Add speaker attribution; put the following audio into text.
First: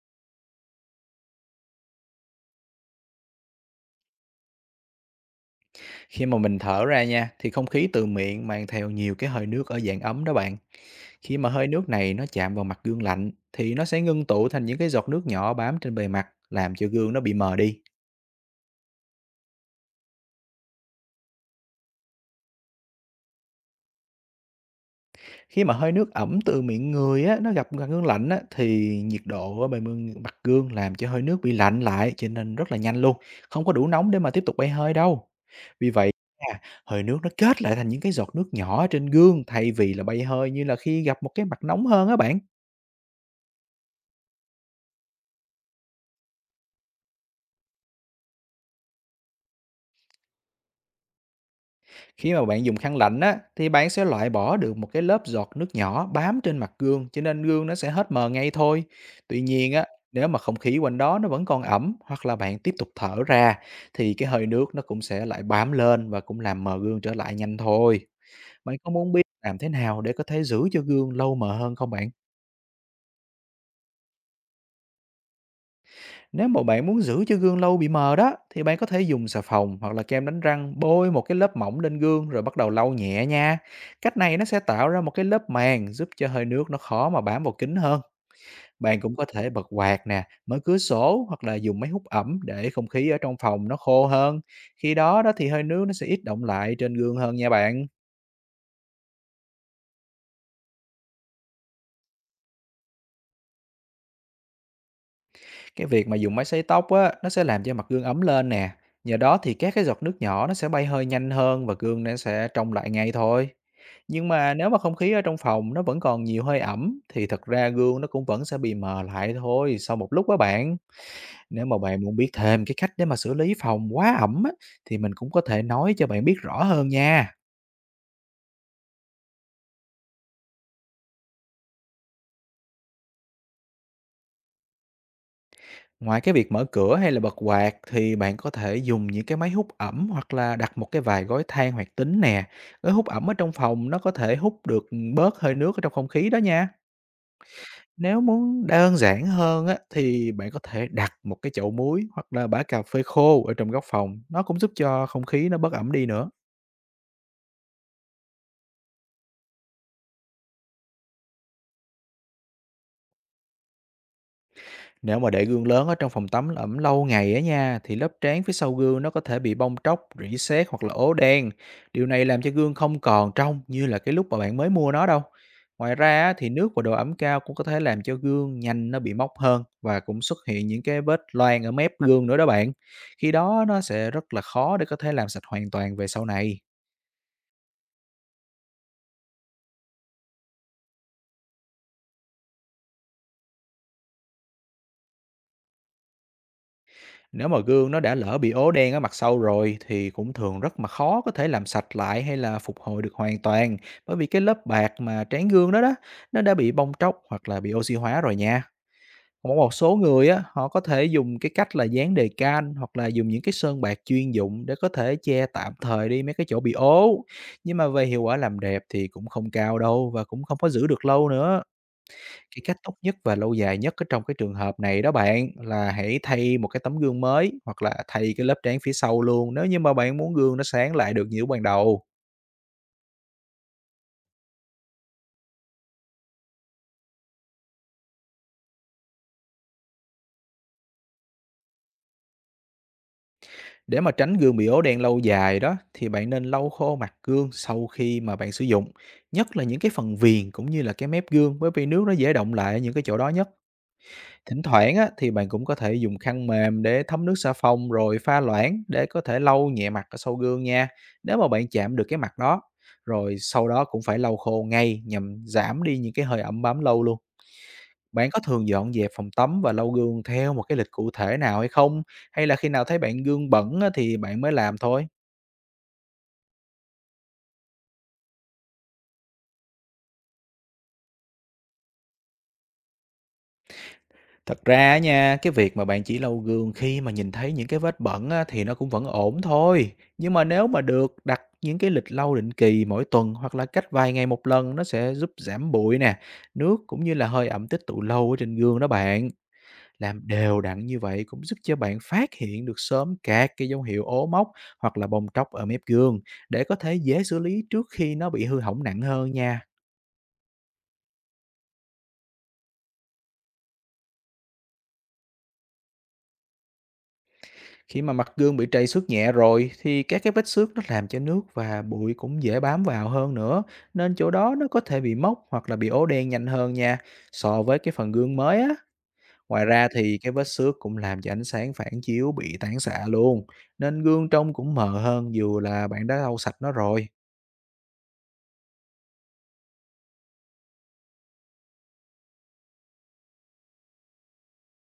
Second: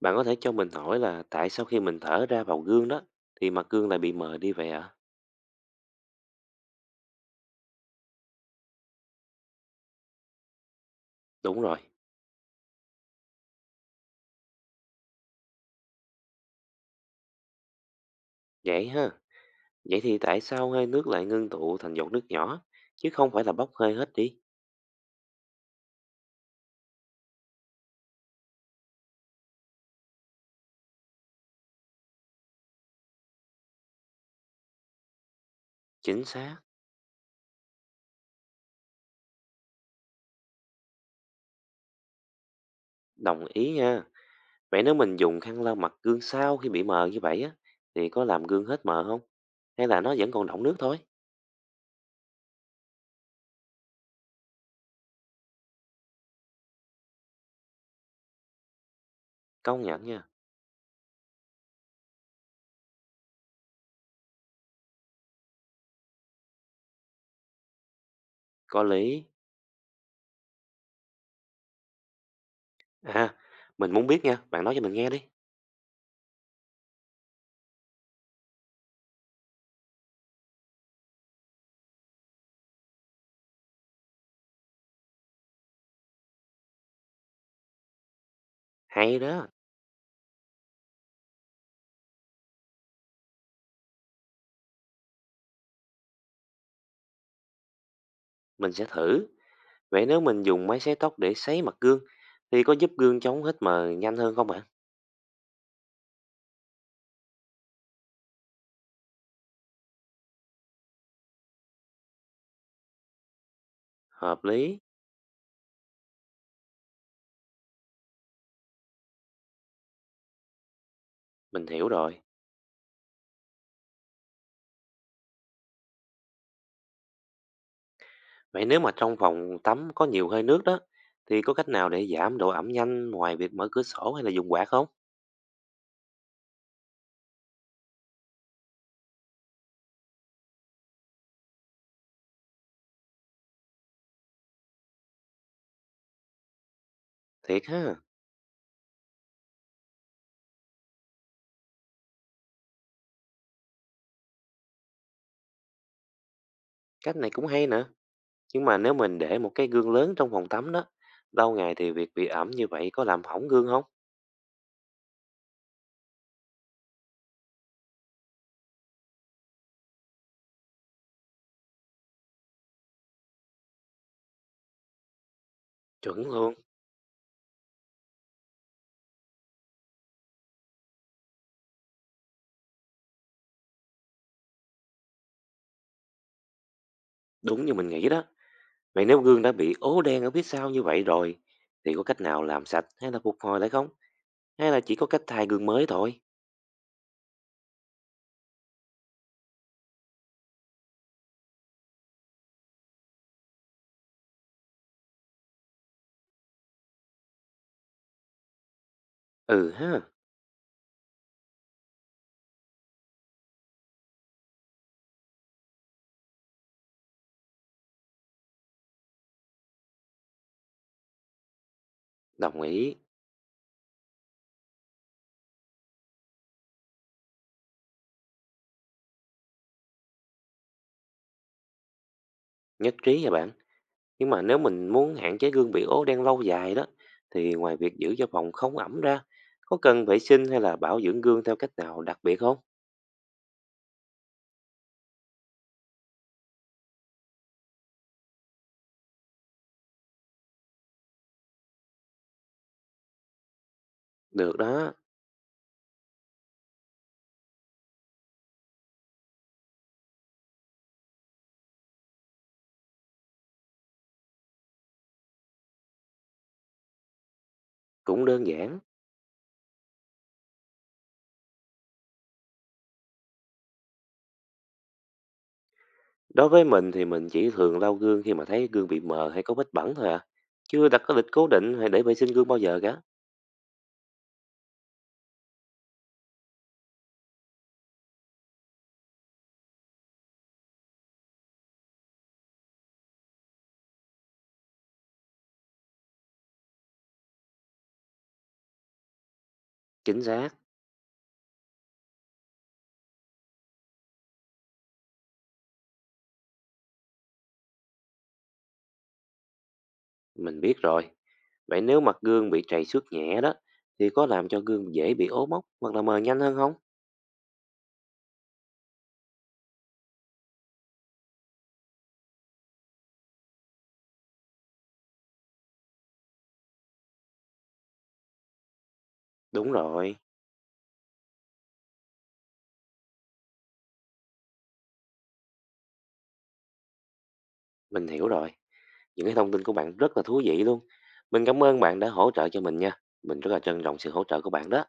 Speaker 1: Bạn có thể cho mình hỏi là tại sao khi mình thở ra vào gương đó thì mặt gương lại bị mờ đi vậy ạ?
Speaker 2: Khi mà mình thở ra nha, thì không khí từ miệng mang theo nhiều cái hơi nước ở dạng ấm đó bạn. Khi mà
Speaker 1: Đúng
Speaker 2: hơi
Speaker 1: rồi,
Speaker 2: nước này nó chạm vào mặt gương lạnh thì nó sẽ ngưng tụ thành những cái giọt nước nhỏ bám trên bề mặt, làm cho gương nó bị mờ đi.
Speaker 1: vậy ha. Vậy thì tại sao hơi nước lại ngưng tụ thành giọt nước nhỏ chứ không phải là bốc hơi hết đi?
Speaker 2: Khi mà hơi nước ẩm từ miệng người á nó gặp mặt gương lạnh á thì nhiệt độ ở mặt gương làm cho hơi nước bị lạnh lại cho nên rất là nhanh luôn, không có đủ nóng để mà tiếp tục bay hơi đâu. Vì vậy
Speaker 1: Chính xác,
Speaker 2: nha, hơi nước nó kết lại thành những cái giọt nước nhỏ ở trên gương thay vì là bay hơi như là khi gặp một cái mặt nóng hơn á bạn.
Speaker 1: đồng ý nha. Vậy nếu mình dùng khăn lau mặt gương sau khi bị mờ như vậy á thì có làm gương hết mờ không? Hay là nó vẫn còn đọng nước thôi?
Speaker 2: Khi mà bạn dùng khăn lạnh á, thì bạn sẽ loại bỏ được một cái lớp giọt nước nhỏ bám trên mặt gương, cho nên gương nó sẽ hết mờ ngay thôi. Tuy nhiên
Speaker 1: Công
Speaker 2: á,
Speaker 1: nhận nha,
Speaker 2: nếu mà không khí quanh đó nó vẫn còn ẩm hoặc là bạn tiếp tục thở ra thì cái hơi nước nó cũng sẽ lại bám lên và cũng làm mờ gương trở lại nhanh thôi. Bạn
Speaker 1: có
Speaker 2: có muốn biết
Speaker 1: lý.
Speaker 2: làm thế nào để có thể giữ cho gương lâu mờ hơn không bạn?
Speaker 1: À, mình muốn biết nha, bạn nói cho mình nghe đi.
Speaker 2: Nếu mà bạn muốn giữ cho gương lâu bị mờ đó, thì bạn có thể dùng xà phòng hoặc là kem đánh răng bôi một cái lớp mỏng lên gương rồi bắt đầu lau nhẹ nha. Cách này nó sẽ tạo ra một cái lớp màng giúp cho hơi nước nó khó mà bám vào kính hơn. Bạn cũng
Speaker 1: Hay
Speaker 2: có
Speaker 1: đó,
Speaker 2: thể bật quạt nè, mở cửa sổ hoặc là dùng máy hút ẩm để không khí ở trong phòng nó khô hơn. Khi đó đó thì hơi nước nó sẽ ít đọng lại trên gương hơn nha bạn.
Speaker 1: mình sẽ thử. Vậy nếu mình dùng máy sấy tóc để sấy mặt gương thì có giúp gương chống hít mờ nhanh hơn không bạn?
Speaker 2: Cái việc mà dùng máy sấy tóc á, nó sẽ làm cho mặt gương ấm lên nè. Nhờ đó thì các cái giọt nước nhỏ nó sẽ bay hơi nhanh hơn và gương nó sẽ trong lại ngay thôi. Nhưng
Speaker 1: Hợp
Speaker 2: mà nếu mà
Speaker 1: lý,
Speaker 2: không khí ở trong phòng nó vẫn còn nhiều hơi ẩm thì thật ra gương nó cũng vẫn sẽ bị mờ lại thôi sau một lúc đó bạn. Nếu
Speaker 1: mình
Speaker 2: mà
Speaker 1: hiểu
Speaker 2: bạn muốn
Speaker 1: rồi.
Speaker 2: biết thêm cái cách để mà xử lý phòng quá ẩm á, thì mình cũng có thể nói cho bạn biết rõ hơn nha.
Speaker 1: Vậy nếu mà trong phòng tắm có nhiều hơi nước đó thì có cách nào để giảm độ ẩm nhanh ngoài việc mở cửa sổ hay là dùng quạt không?
Speaker 2: Ngoài cái việc mở cửa hay là bật quạt thì bạn có thể dùng những cái máy hút ẩm hoặc là đặt một cái vài gói than hoạt tính nè. Gói hút ẩm ở trong phòng nó có thể hút được bớt hơi nước ở trong không khí đó nha.
Speaker 1: Thiệt ha,
Speaker 2: Nếu muốn đơn giản hơn á, thì bạn có thể đặt một cái chậu muối hoặc là bã cà phê khô ở trong góc phòng. Nó cũng giúp cho không khí nó bớt ẩm đi nữa.
Speaker 1: cách này cũng hay nữa. Nhưng mà nếu mình để một cái gương lớn trong phòng tắm đó, lâu ngày thì việc bị ẩm như vậy có làm hỏng gương không?
Speaker 2: Nếu mà để gương lớn ở trong phòng tắm ẩm lâu ngày á nha, thì lớp trán phía sau gương nó có thể bị bong tróc, rỉ sét hoặc là ố đen. Điều này làm cho gương không còn trong như là cái lúc mà bạn mới mua nó đâu. Ngoài ra
Speaker 1: Chuẩn
Speaker 2: á, thì
Speaker 1: luôn,
Speaker 2: nước và độ ẩm cao cũng có thể làm cho gương nhanh nó bị mốc hơn và cũng xuất hiện những cái vết loang ở mép gương nữa đó bạn. Khi đó nó sẽ rất là khó để có thể làm sạch hoàn toàn về sau này.
Speaker 1: đúng như mình nghĩ đó. Vậy nếu gương đã bị ố đen ở phía sau như vậy rồi thì có cách nào làm sạch hay là phục hồi lại không? Hay là chỉ có cách thay gương mới thôi?
Speaker 2: Nếu mà gương nó đã lỡ bị ố đen ở mặt sau rồi thì cũng thường rất mà khó có thể làm sạch lại hay là phục hồi được hoàn toàn, bởi vì cái lớp bạc mà trán gương đó đó nó đã bị bong tróc hoặc là bị oxy hóa rồi nha. Còn
Speaker 1: Ừ
Speaker 2: một số
Speaker 1: ha,
Speaker 2: người á họ có thể dùng cái cách là dán đề can hoặc là dùng những cái sơn bạc chuyên dụng để có thể che tạm thời đi mấy cái chỗ bị ố. Nhưng mà về hiệu quả làm đẹp thì cũng không cao đâu và cũng không có giữ được lâu nữa.
Speaker 1: đồng
Speaker 2: Cái cách
Speaker 1: ý,
Speaker 2: tốt nhất và lâu dài nhất ở trong cái trường hợp này đó bạn là hãy thay một cái tấm gương mới hoặc là thay cái lớp trán phía sau luôn nếu như mà bạn muốn gương nó sáng lại được như lúc ban đầu.
Speaker 1: nhất trí nha bạn. Nhưng mà nếu mình muốn hạn chế gương bị ố đen lâu dài đó, thì ngoài việc giữ cho phòng không ẩm ra, có cần vệ sinh hay là bảo dưỡng gương theo cách nào đặc biệt không?
Speaker 2: Để mà tránh gương bị ố đen lâu dài đó thì bạn nên lau khô mặt gương sau khi mà bạn sử dụng, nhất là những cái phần viền cũng như là cái mép gương, bởi vì nước nó dễ động lại ở những cái chỗ đó nhất.
Speaker 1: Được
Speaker 2: Thỉnh
Speaker 1: đó,
Speaker 2: thoảng á, thì bạn cũng có thể dùng khăn mềm để thấm nước xà phòng rồi pha loãng để có thể lau nhẹ mặt ở sau gương nha, nếu mà bạn chạm được cái mặt đó. Rồi sau đó cũng phải lau khô ngay nhằm giảm đi những cái hơi ẩm bám lâu luôn.
Speaker 1: cũng
Speaker 2: Bạn có
Speaker 1: đơn
Speaker 2: thường
Speaker 1: giản.
Speaker 2: dọn dẹp phòng tắm và lau gương theo một cái lịch cụ thể nào hay không? Hay là khi nào thấy bạn gương bẩn á, thì bạn mới làm thôi?
Speaker 1: Đối với mình thì mình chỉ thường lau gương khi mà thấy gương bị mờ hay có vết bẩn thôi à. Chưa đặt có lịch cố định hay để vệ sinh gương bao giờ cả.
Speaker 2: Thật ra á nha, cái việc mà bạn chỉ lau gương khi mà nhìn thấy những cái vết bẩn á, thì nó cũng vẫn ổn thôi. Nhưng mà nếu mà được đặt những cái lịch lau định kỳ mỗi tuần hoặc là cách vài ngày một lần, nó sẽ giúp giảm bụi nè, nước cũng như là hơi ẩm tích tụ lâu ở trên gương đó bạn. Làm
Speaker 1: Chính xác,
Speaker 2: đều đặn như vậy cũng giúp cho bạn phát hiện được sớm các cái dấu hiệu ố mốc hoặc là bong tróc ở mép gương để có thể dễ xử lý trước khi nó bị hư hỏng nặng hơn nha.
Speaker 1: mình biết rồi. Vậy nếu mặt gương bị trầy xước nhẹ đó, thì có làm cho gương dễ bị ố mốc hoặc là mờ nhanh hơn không?
Speaker 2: Khi mà mặt gương bị trầy xước nhẹ rồi thì các cái vết xước nó làm cho nước và bụi cũng dễ bám vào hơn nữa, nên chỗ đó nó có thể bị mốc hoặc là bị ố đen nhanh hơn nha, so với cái phần gương mới á. Ngoài
Speaker 1: Đúng
Speaker 2: ra
Speaker 1: rồi.
Speaker 2: thì cái vết xước cũng làm cho ánh sáng phản chiếu bị tán xạ luôn, nên gương trông cũng mờ hơn dù là bạn đã lau sạch nó rồi.
Speaker 1: Mình hiểu rồi. Những cái thông tin của bạn rất là thú vị luôn. Mình cảm ơn bạn đã hỗ trợ cho mình nha. Mình rất là trân trọng sự hỗ trợ của bạn đó.